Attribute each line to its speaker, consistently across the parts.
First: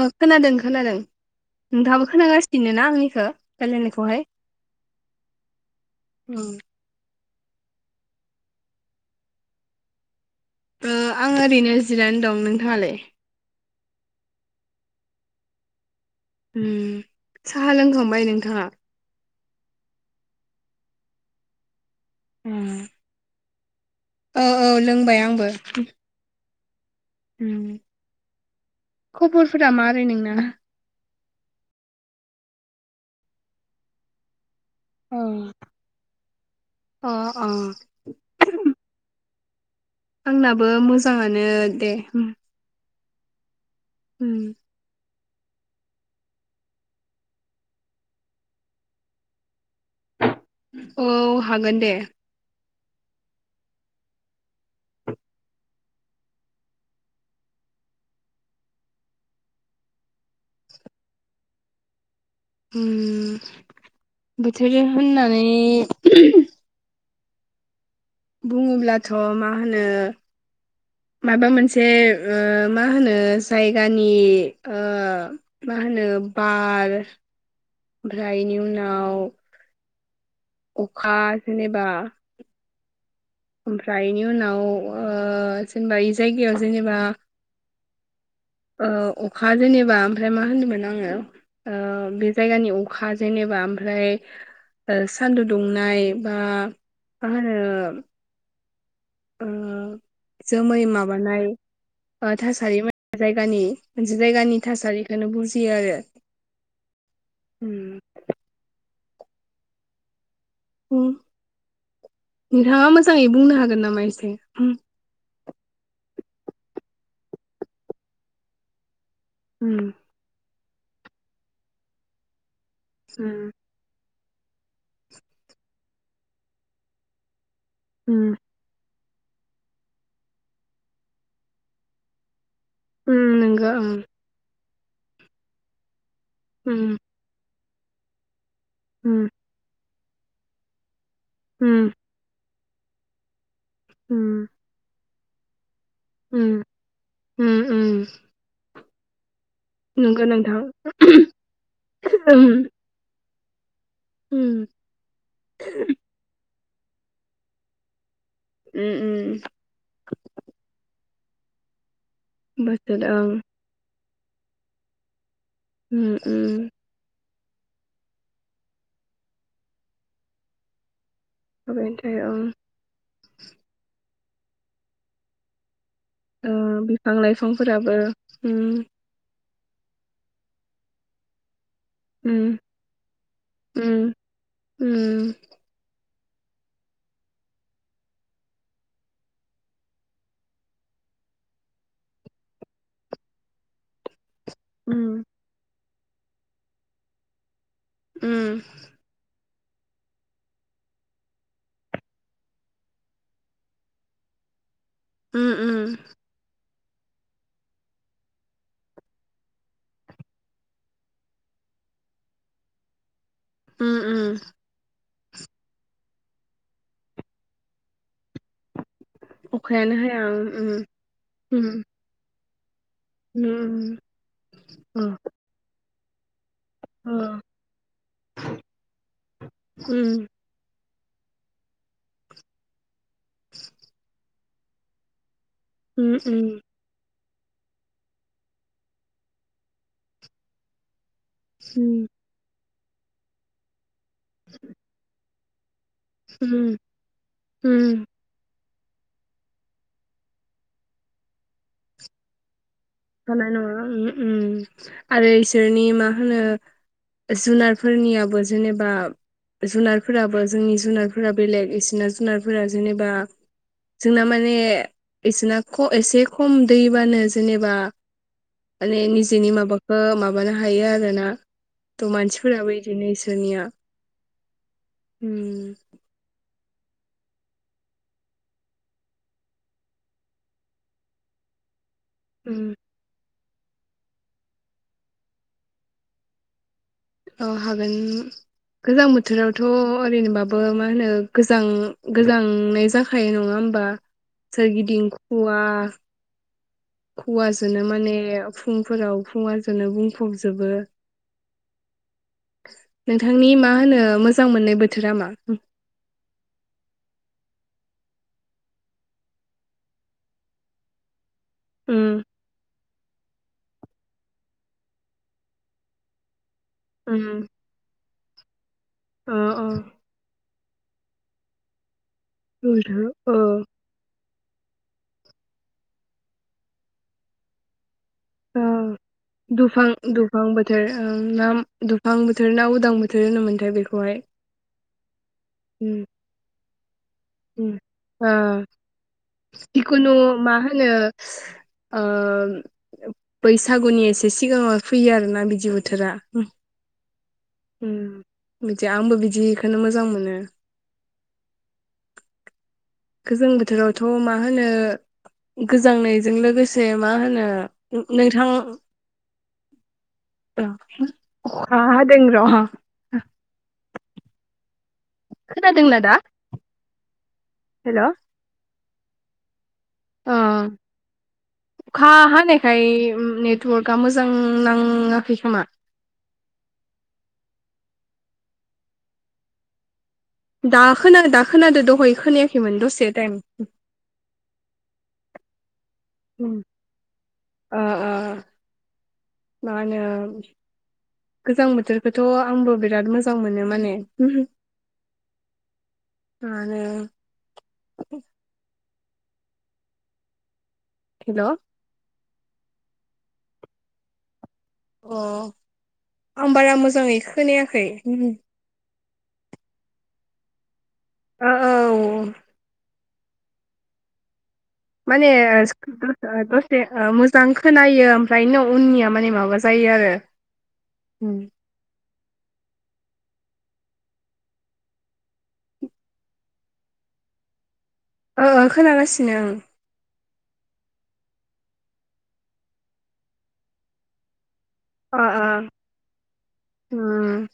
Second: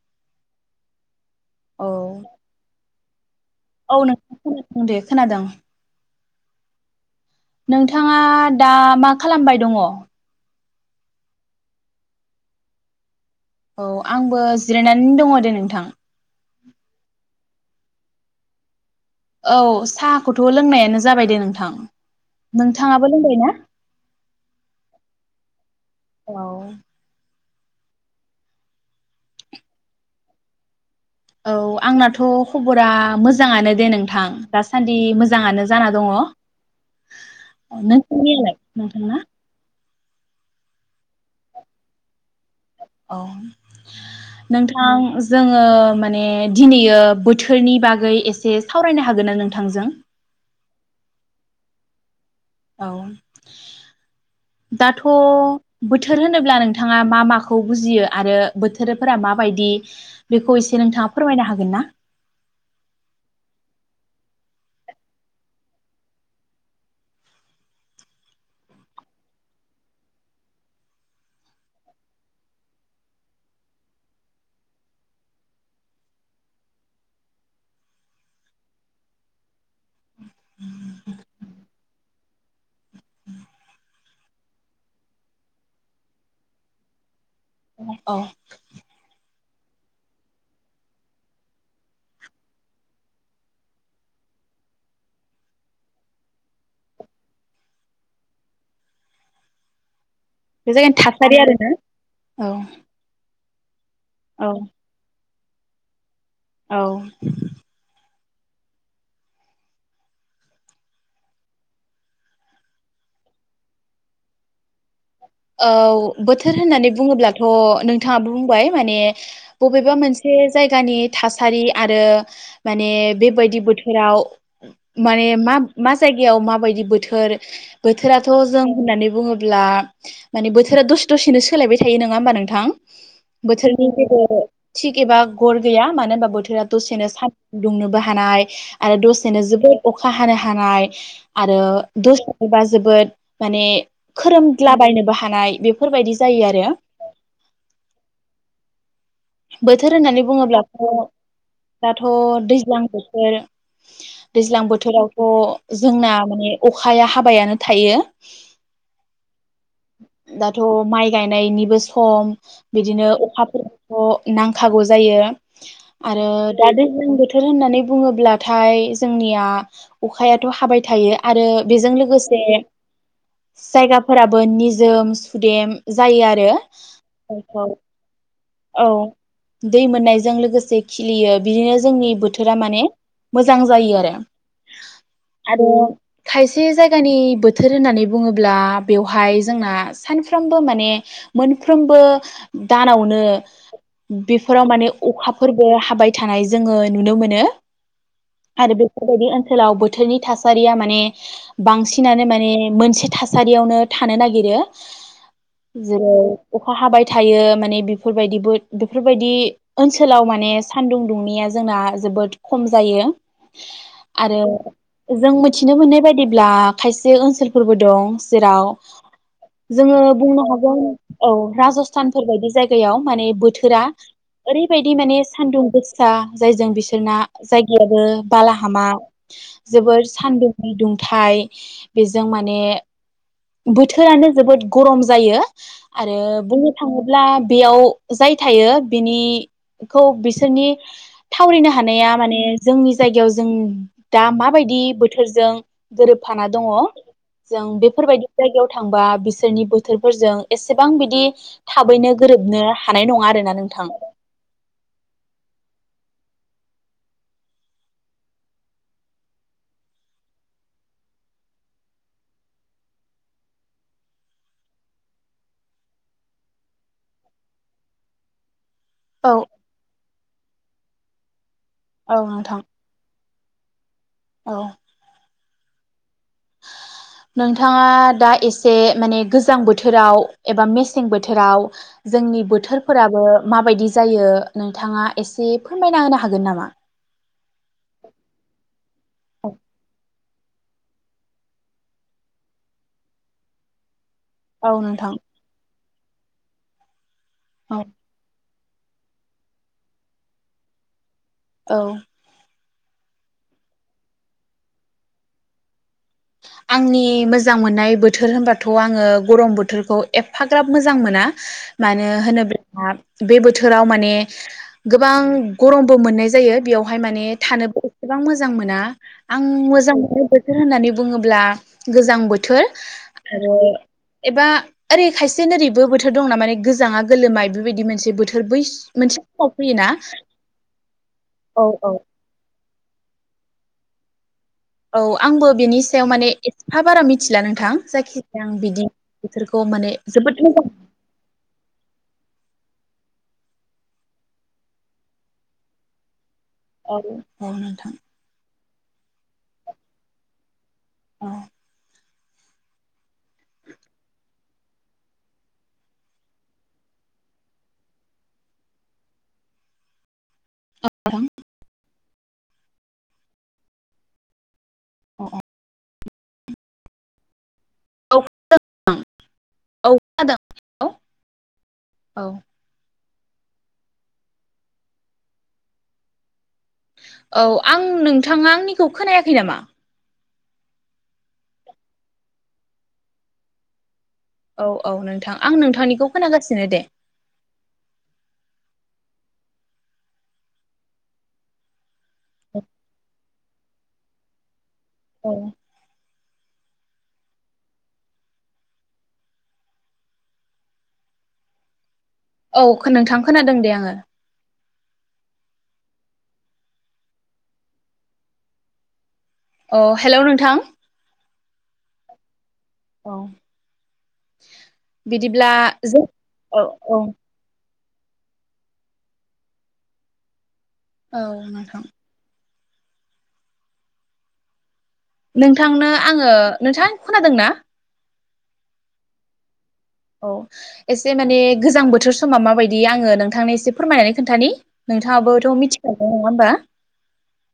Speaker 1: ओ खोनादों खोनादों।
Speaker 2: औ
Speaker 1: नोंथाङाबो खोनागासिनो ना आंनि खो
Speaker 2: औ नोंथां खोनादों दे खोनादों।
Speaker 1: ओं।
Speaker 2: नोंथाङा दा मा खालामबाय दङ?
Speaker 1: ओ आं ओरैनो जिरायनानै दं, नोंथाङालाय?
Speaker 2: औ आंबो जिरायनानै दङ दे नोंथां।
Speaker 1: उम। साहा लोंखांबाय नोंथाङा?
Speaker 2: औ साहाखौथ' लोंनायानो जाबाय दे नोंथां।
Speaker 1: उम
Speaker 2: नोंथाङाबो लोंबाय ना?
Speaker 1: औ औ लोंबाय [unintelligible]
Speaker 2: औ।
Speaker 1: ओं खबरफोरा मारै नोंना?
Speaker 2: औ आंनाथ' खबरा मोजाङानो दे नोंथां। दासान्दि
Speaker 1: औ
Speaker 2: मोजाङानो जाना दङ।
Speaker 1: अ अ
Speaker 2: नोंसोरनियालाय नोंथांना?
Speaker 1: आंनाबो मोजाङानो दे ओम।
Speaker 2: औ। नोंथां जोङो माने दिनैयो बोथोरनि बागै एसे सावरायनो हागोन ना नोंथांजों?
Speaker 1: औ हागोन दे।
Speaker 2: औ। दाथ' बोथोर होनोब्ला नोंथाङा मा माखौ बुजियो आरो बोथोरफोरा माबायदि बेखौ एसे नोंथाङा फोरमायनो हागोन ना?
Speaker 1: उम बोथोर होननानै बुङोब्लाथ' मा होनो माबा मोनसे ओ मा होनो जायगानि ओ मा होनो बार ओमफ्राय इनि उनाव अखा जेनेबा ओमफ्राय इनि उनाव ओ जेनेबा इ जायगायाव जेनेबा
Speaker 2: औ।
Speaker 1: ओ अखा जेनेबा ओमफ्राय मा होनदोंमोन आङो ओ बे जायगानि अखा जेनेबा ओमफ्राय ओ सान्दुं दुंनाय बा मा होनो ओ
Speaker 2: बे
Speaker 1: जोमै
Speaker 2: जागोन थासारि
Speaker 1: माबानाय
Speaker 2: आरोना
Speaker 1: ओ
Speaker 2: औ
Speaker 1: थासारि जायगानि जायगानि थासारिखौनो बुजि बि आरो
Speaker 2: औ
Speaker 1: उम उम नोंथाङा मोजाङै बुंनो हागोन नामा एसे होम
Speaker 2: औ बोथोर होननानै बुङोब्लाथ' नोंथाङाबो बुंबाय माने
Speaker 1: उम
Speaker 2: बबेबा मोनसे जायगानि थासारि आरो माने बेबायदि बोथोराव माने मा मा जायगायाव माबायदि बोथोर बोथोराथ'
Speaker 1: उम
Speaker 2: जों होननानै बुङोब्ला माने बोथोरा दसे दसेनो सोलायबाय थायो नङा होमबा नोंथां।
Speaker 1: उम नोंगो
Speaker 2: बोथोरनि
Speaker 1: उम
Speaker 2: जेबो थिग एबा गर गैया मानो होनबा बोथोरा
Speaker 1: उम
Speaker 2: दसेनो सान दुंनोबो हानाय आरो
Speaker 1: उम
Speaker 2: दसेनो जोबोद अखा हानो हानाय। आरो
Speaker 1: उम
Speaker 2: दस एबा जोबोद माने खोरोम बायनोबो हानाय बे
Speaker 1: ओम ओम
Speaker 2: बोथोर होननानै बुङोब्लाथ' दाथ'
Speaker 1: उम
Speaker 2: दैज्लां बोथोर
Speaker 1: उम
Speaker 2: दैज्लां बोथोरावथ' जोंना माने अखाया हाबायानो थायो
Speaker 1: उम उम
Speaker 2: दाथ' माइक गायनायनिबो सम
Speaker 1: बोथोर
Speaker 2: बिदिनो
Speaker 1: ओं
Speaker 2: अखाफोर अ नांखागौ जायो।
Speaker 1: उम
Speaker 2: आरो दा
Speaker 1: उम
Speaker 2: दैलां‌‌ बोथोरा [unintelligible] होननानै बुङोब्लाथाय जोंनिया अखायाथ' हाबाय थायो आरो बेजों
Speaker 1: ओमफ्राय ओं
Speaker 2: लोगोसे जायगा फोराबो निजोम सुदेम जायो
Speaker 1: ओ
Speaker 2: आरो
Speaker 1: बिफां
Speaker 2: [unintelligible]
Speaker 1: लाइफांफोराबो उम
Speaker 2: औ दै मोननायजों लोगोसे खिलियो बिदिनो जोंनि बोथोरा
Speaker 1: उम
Speaker 2: माने मोजां जायो
Speaker 1: उम
Speaker 2: आरो
Speaker 1: उम
Speaker 2: आरो खायसे जायगानि बोथोर होननानै बुङोब्ला बेवहाय जोंना सानफ्रोमबो माने मोनफ्रोमबो दानावनो बेफोराव माने
Speaker 1: उम
Speaker 2: अखाफोरबो हाबाय थानाय जोङो नुनो मोनो।
Speaker 1: उम
Speaker 2: आरो बेफोरबायदि ओ ओनसोलाव बोथोरनि थासारिया माने बांसिनानो माने मोनसे थासारियावनो थानो नागिरो
Speaker 1: उम
Speaker 2: जेरै अखा हाबाय थायो माने बेफोरबायदिबो बेफोरबायदि ओनसोलाव माने सानदुं दुंनिया जोंना जोबोद खम जायो
Speaker 1: उम उम
Speaker 2: आरो जों मिथिनो मोननाय बायदिब्ला खायसे ओनसोलफोरबो दं जेराव
Speaker 1: अखायानो
Speaker 2: जोङो
Speaker 1: हाया
Speaker 2: बुंनो
Speaker 1: उम उम
Speaker 2: हागोन औ
Speaker 1: उम
Speaker 2: राजस्थानफोरबायायदि जायगा गायाव माने बोथोरा
Speaker 1: उम
Speaker 2: ओरैबायदि
Speaker 1: अ
Speaker 2: माने सानदुं गोस [inaudible] जायजों बिसोरना
Speaker 1: अ
Speaker 2: जायगायाबो बालाहामा जोबोर
Speaker 1: उम
Speaker 2: सान्दुं गुदुं थाइ बेजों माने बोथोरानो जोबोद गरम जायो
Speaker 1: उम
Speaker 2: आरो
Speaker 1: उम
Speaker 2: बुंनो थाङो ब्ला बेयाव जाय थायो बिनिखौ बिसोरनि थावरिनो
Speaker 1: उम
Speaker 2: हानाया माने जोंनि जायगायाव जों दा माबायदि बोथोरजों गोरोबफाना दङ
Speaker 1: उम
Speaker 2: जों
Speaker 1: उम,
Speaker 2: बेफोरबायदि जायगायाव थांबा बिसोरनि बोथोरफोरजों एसेबां बिदि थाबैनो गोरोबनो नङा
Speaker 1: हानाय
Speaker 2: आरोना
Speaker 1: नङा
Speaker 2: नोंथां
Speaker 1: उम उम आरो इसोरनि मा होनो जुनारफोरनियाबो जेनेबा जुनारफोराबो जोंनि जुनारफोरा बेलेग इसोरना जुनारफोरा जेनेबा जोंना माने इसोरना एसे खम दैबानो जेनेबा माने
Speaker 2: औ
Speaker 1: निजेनि माबाखौ मा [unintelligible] हायो आरोना। थ'
Speaker 2: औ नोंथां
Speaker 1: मानसिफोराबो इदिनो दुनिया
Speaker 2: औ
Speaker 1: उम
Speaker 2: नोंथाङा दा एसे माने गोजां बोथोराव एबा मेसें बोथोराव जोंनि
Speaker 1: उम
Speaker 2: बोथोरफोराबो माबायदि जायो नोंथाङा एसे फोरमायना होनो हागोन नामा?
Speaker 1: औ हागोन गोजां बोथोरावथ' ओरैनोबा बो मा होनो गोजां-गोजांनाय जाखायो नङा होमबा?
Speaker 2: औ नोंथां
Speaker 1: सोरगिदिंखवा खुवाजोनो माने फुंफोराव खुवाजोंनो बुंफबजोबो।
Speaker 2: औ
Speaker 1: नोंथांनि मा होनो मोजां मोननाय बोथोरा मा?
Speaker 2: आंनि मोजां मोननाय बोथोर होनबाथ' आङो गरम बोथोरखौ एफाग्राब मोजां मोना। मानो
Speaker 1: उम
Speaker 2: होनो [unintelligible] बे बोथोराव माने गोबां गरमबो मोननाय जायो। बेयावहाय माने
Speaker 1: उम
Speaker 2: थानो गोबां मोजां मोना।
Speaker 1: अ
Speaker 2: आं मोजां मोननाय बोथ- थोर होननानै बुङोब्ला गोजां बोथोर
Speaker 1: अ
Speaker 2: आरो एबा ओरै खायसे नोरैबो बोथोर दंना माने गोजाङा गोलोमा बेबायदि मोनसे बोथोर बै
Speaker 1: ओं
Speaker 2: मोनसे समाव फैयोना
Speaker 1: दुफां-दुफां बोथोर ओं नाम
Speaker 2: औ
Speaker 1: दुफां बोथोर ना। उदां बोथोर होनो मोन्थाय बेखौहाय
Speaker 2: औ आंबो बेनि
Speaker 1: उम
Speaker 2: सायाव माने हा बारा मि-
Speaker 1: ओ
Speaker 2: बोथोरखौ माने
Speaker 1: जिखुनु
Speaker 2: जोबोद
Speaker 1: मा
Speaker 2: मोजां
Speaker 1: होनो ओ बैसागुनि एसे सिगाङाव फैयो आरो ना बिदि बोथोरा।
Speaker 2: [inaudible] ओ नोंथां।
Speaker 1: उम बिदि आंबो बिदिखोनो मोजां मोनो।
Speaker 2: औ
Speaker 1: गोजां बोथोरावथ' मा होनो गोजांनायजों लोगोसे मा होनो नोंथां। औ
Speaker 2: नोंथां
Speaker 1: अखा हा- [inaudible] [inaudible]
Speaker 2: औ
Speaker 1: खोनादोंना दा? हेल'
Speaker 2: आ।
Speaker 1: अ अखा
Speaker 2: औ
Speaker 1: हानायखाय नेटवार्कआ मोजां नाङाखै खोमा।
Speaker 2: औ आं नोंथाङा आंनिखौ खोनायाखै नामा?
Speaker 1: दा खोनादो खोनादो दहय खोनायाखैमोन दसे टाइम
Speaker 2: औ औ नोंथां आं नोंथांनि
Speaker 1: उम ओ ओ मा होनो गोजां बोथोर। थ' आंबो बिराद मोजां मोनो माने। ओहो
Speaker 2: औ
Speaker 1: मानो हेल'
Speaker 2: औ नोंथां खोनादों दे आङो
Speaker 1: अ आं बारा मोजाङै खोनायाखै।
Speaker 2: अ हेल' नोंथां।
Speaker 1: ओ औ
Speaker 2: औ।
Speaker 1: माने
Speaker 2: बिदिब्ला जों
Speaker 1: द
Speaker 2: औ
Speaker 1: दसेसे
Speaker 2: औ
Speaker 1: ओ मोजां खोनायो ओमफ्रायनो उननिया माने माबा जायो आरो
Speaker 2: औ
Speaker 1: ओ
Speaker 2: नोंथां नोंथांनो आङो नोंथां खोनादों ना?
Speaker 1: औ औ खोनागासिनो ओं
Speaker 2: औ एसे माने गोजां बोथोर समा माबायदि आङो नोंथांनो एसे फोरमायनानै खोन्थानि।
Speaker 1: अ
Speaker 2: नोंथाङाबोथ'
Speaker 1: अ
Speaker 2: मिथिखागोन नङा होमबा?
Speaker 1: उम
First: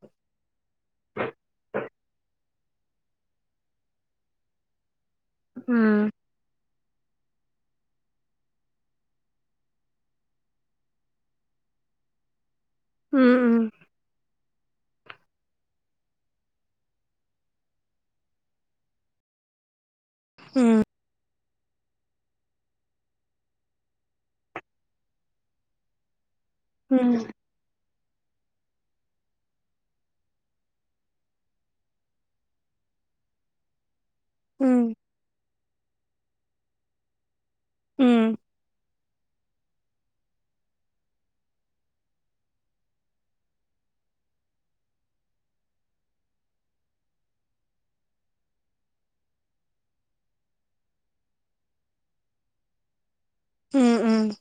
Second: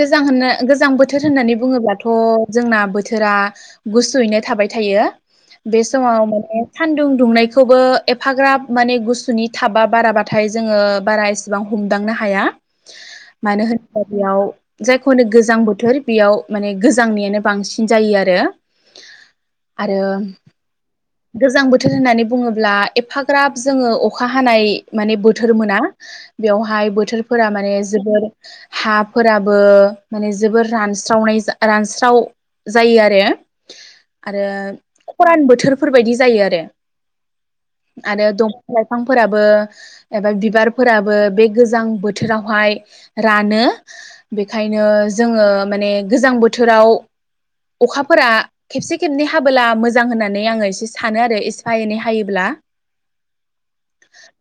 Speaker 2: गोजां होननो गोजां बोथोर होननानै बुङोब्लाथ' जोंना बोथोरा गुसुयैनो थाबाय थायो। बेस समाव माने सानदुं दुंनायखौबो एफाग्राब माने गुसुनि थाबा बाराबाथाय जोङो बारा एसेबां हमदांनो हाया।
Speaker 1: उम
Speaker 2: मानो होनोब्ला बेयाव जायखौनो होनो गोजां बोथोर बेयाव माने गोजांनियानो बांसिन जायो आरो। आरो
Speaker 1: उम
Speaker 2: गोजां बोथोर होननानै बुङोब्ला एफाग्राब जोङो अखा हानाय माने बोथोर मोना। बेवहाय
Speaker 1: उम
Speaker 2: बोथोरफोरा माने जोबोर हाफोराबो माने जोबोर रानस्रावनाय जा रानस्राव जायो आरो। आरो
Speaker 1: उम
Speaker 2: खरानबो। बेफोरबायदि जायो आरो। आरो
Speaker 1: उम
Speaker 2: दंफा लाइफां फांफोराबो एबा बिबारफोराबो बे गोजां बोथोरावहाय रानो बेखायनो जोङो माने गोजां बोथोराव अखाफोरा खेबसे खेबनै हाबोला मोजां होननानै नानै आङो एसे सानो आरो एसफा एनै हायोब्ला
Speaker 1: उम उम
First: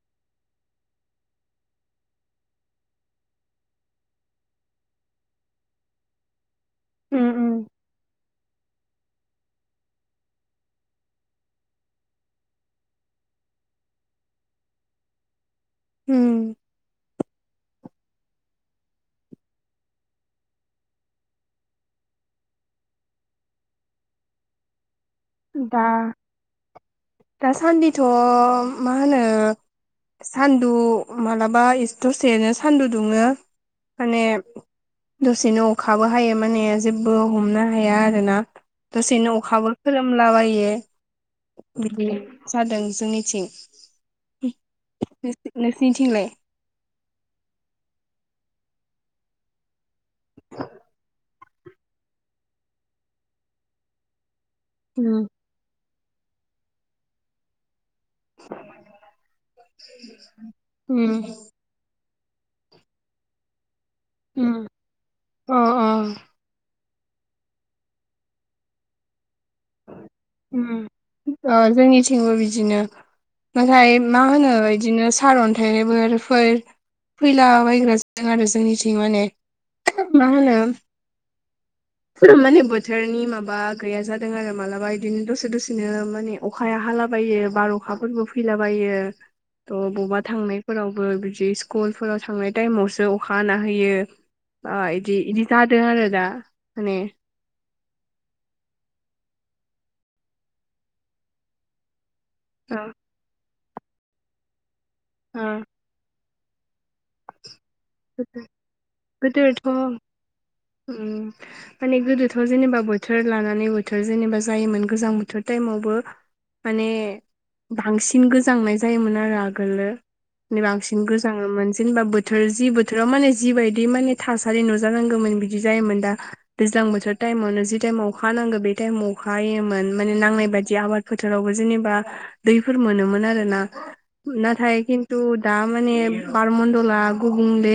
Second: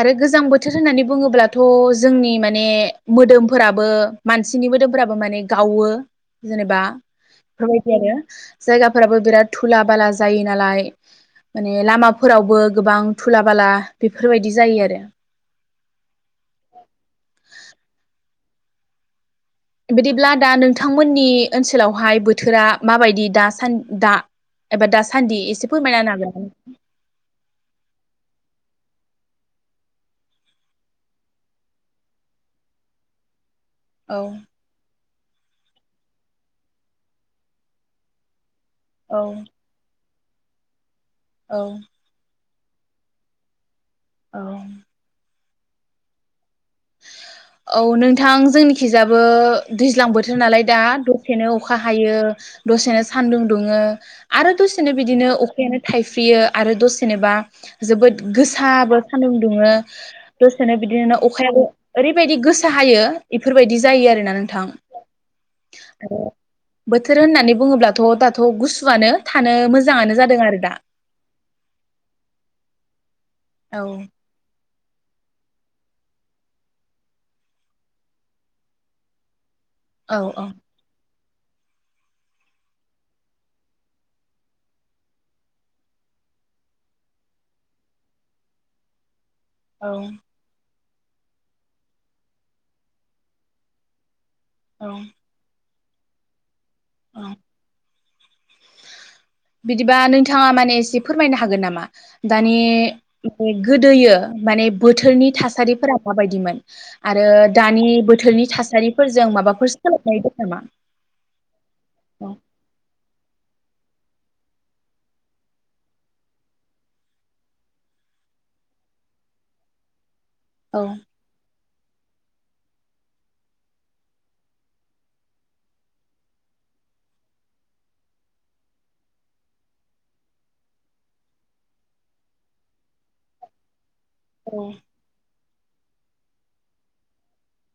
Speaker 2: आरो गोजां बोथोर होननानै बुङोब्लाथ' जोंनि माने मोदोमफोराबो मानसिनि मोदोमफोराबो माने गावो जेनेबा
Speaker 1: उम उम
Speaker 2: बेफोरबायदि आरो जायगाफोराबो बिराद दुला बाला जायो नालाय माने लामाफोरावबो गोबां दुला बाला बेफोरबायदि जायो आरो
Speaker 1: उम
Speaker 2: बिदिब्ला दा नोंथांमोननि ओनसोलावहाय बोथोरा माबायदि दा सान दा एबा दा सान्दि एसे
Speaker 1: दा
Speaker 2: फोरमायना होनो हागोन?
Speaker 1: दासान्दिथ' मा होनो सान्दुं मालाबा दसेनो सान्दुं दुङो माने
Speaker 2: औ
Speaker 1: दसेनो अखाबो हायो माने जेबो हमनो हाया आरोना
Speaker 2: औ
Speaker 1: दसेनो अखाबो खोरोम लाबायो
Speaker 2: औ
Speaker 1: बिदि जादों जोंनिथिं
Speaker 2: औ
Speaker 1: नोंसिनिथिंलाय?
Speaker 2: औ नोंथां जोंनिखिजाबो दै ज्लां बोथोर नालाय दा दसेनो अखा हायो दसेनो सान्दुं दुङो आरो दसेनो
Speaker 1: उम
Speaker 2: बिदिनो अखायानो थाइफ्रियो आरो दसेनोबा जोबोद गोसाबो सान्दुं दुङो दसेनो बिदिनो
Speaker 1: उम
Speaker 2: अखायाबो ओरैबायदि गोसा हायो इफोरबायदि जायो आरोना
Speaker 1: उम
Speaker 2: नोंथां
Speaker 1: अ अ
Speaker 2: आरो बोथोर होननानै बुङोब्लाथ' दाथ' गुसुआनो थानो मोजाङानो जादों आरो
Speaker 1: उम
Speaker 2: दा
Speaker 1: ओ जोंनिथिंबो बिदिनो
Speaker 2: औ
Speaker 1: नाथाय मा होनो बिदिनो सारअन्थाइबोरफोर फैलाबायग्रा जादों आरो जोंनिथिं माने
Speaker 2: औ
Speaker 1: मा होनो माने बोथोरनि माबा गैया जादों आरो मालाबा बिदिनो दसे दसेनो माने अखाया हालाबायो बार अखाफोरबो फैलाबायो। थ'
Speaker 2: औ
Speaker 1: बबा थांनो फोरावबो बिदि स्कुलफोराव थांनाय टाइमावसो अखा हाना होयो आ
Speaker 2: औ
Speaker 1: इदि इदिगाथ बे आरो दा माने
Speaker 2: औ बिदिबा नोंथाङा माने एसे फोरमायनो हागोन नामा दानि
Speaker 1: ओ
Speaker 2: ए गोदोयो माने बोथोरनि थासारिफोरा माबायदि बिमोन आरो दानि
Speaker 1: गोदो
Speaker 2: बोथोरनि थासारिफोरजों
Speaker 1: गोदोथ'
Speaker 2: माबाफोर सोलायनाय दं नामा
Speaker 1: उम माने
Speaker 2: औ
Speaker 1: गोदोथ' जेनेबा बोथोर लानानै बोथोर जेनेबा जायोमोन गोजां बोथोर टाइमावबो माने बांसिन गोजांनाय जायोमोन आरो आगोलो नि
Speaker 2: औ
Speaker 1: बांसिन गोजाङोमोन जिनिबा बोथोर जि बथो थोराव माने जिबायदि माने थासारि नुजानांगौमोन बिदि जायोमोन दा दैज्लां बोथोर टाइमावनो जि टाइमाव अखा नांगौ बे टाइमाव अखा होमोन माने नांनाय बादि आबाद फोथारावबो जेनेबा दैफोर मोनोमोन आरोना नाथाय खिथु दा माने पारमण्डला गुबुंले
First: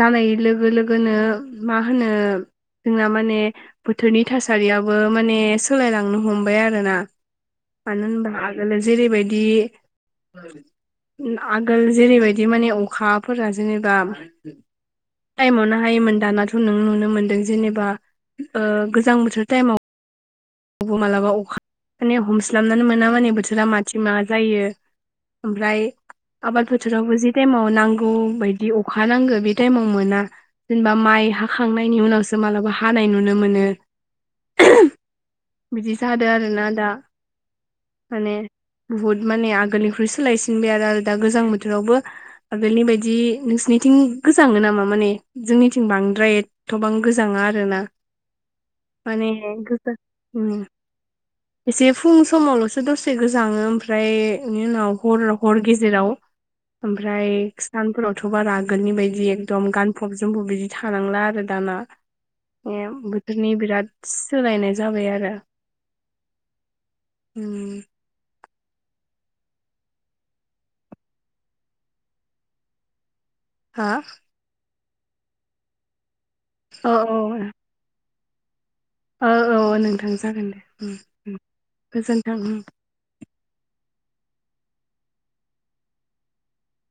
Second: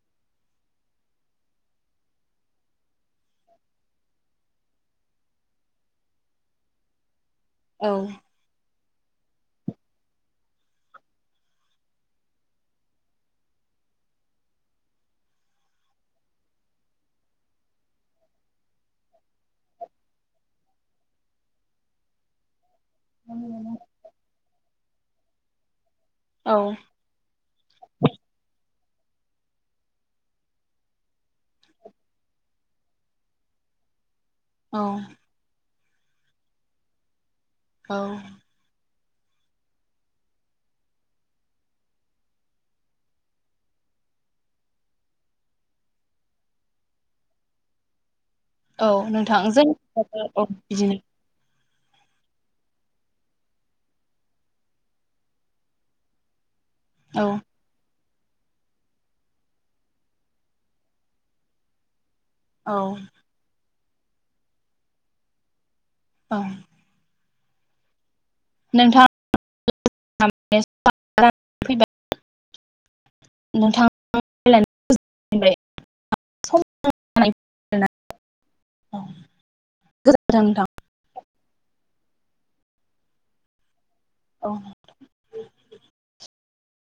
Speaker 1: जानाय लोगो लोगोनो मा होनो जोंना माने बोथोरनि थासारियाबो माने सोलायलांनो हमबाय आरोना
Speaker 2: औ
Speaker 1: मानो होनबा आगोलो जेरैबायदि आगोल जेरैबायदि माने अखाफोरा जेनेबा टाइमावनो हायोमोन दानाथ' नों नुनो मोनदों जेनेबा ओ गोजां बोथोर टाइमाव उबु मालाबा अखा हानायाव हमस्लाब नानो मोना माने बोथोरा माथिं माबा जायो ओमफ्राय
Speaker 2: औ
Speaker 1: आबाद फोथारावबो जि टाइएमाव नांगौ बायदि अख अखा नांगौ बे टाइमाव मोना जेनेबा माइ हाखांनायनि उनावसो मालाबा हानाय नुनो मोनो
Speaker 2: औ
Speaker 1: बिदि जादो आरोना दा
Speaker 2: औ
Speaker 1: माने बुहुद माने आगोलनिख्रुइ सोलायसिनबाय आरो दा गोजां बोथोरावबो आगोलनि बायदि नोंसिनिथिं गोजाङो नामा माने जोंनिथिं बांद्रायथ'बां गोजाङा आरो ना
Speaker 2: औ नोंथां जों औ
Speaker 1: उम
Speaker 2: बिदिनो
Speaker 1: एसे फुं समावल'सो दसे गोजाङो ओमफ्राय बेनि उनाव हर हर गेजेराव
Speaker 2: औ
Speaker 1: ओमफ्राय सानफोराव थ' बारा आंगोलनि बायदि एकदम गानफब जोमफब बिदि थानांला आरो दाना।
Speaker 2: औ
Speaker 1: ऐ बोथोरनि बिराद सोलोयनाय जाबाय आरो।
Speaker 2: औ।
Speaker 1: उम।
Speaker 2: [unintelligible]
Speaker 1: हा
Speaker 2: [unintelligible] [unintelligible]
Speaker 1: औ औ। औ औ नोंथां जागोन दे
Speaker 2: नोंथां
Speaker 1: ओम ओम। गोजोन्थों ओम।
Speaker 2: औ।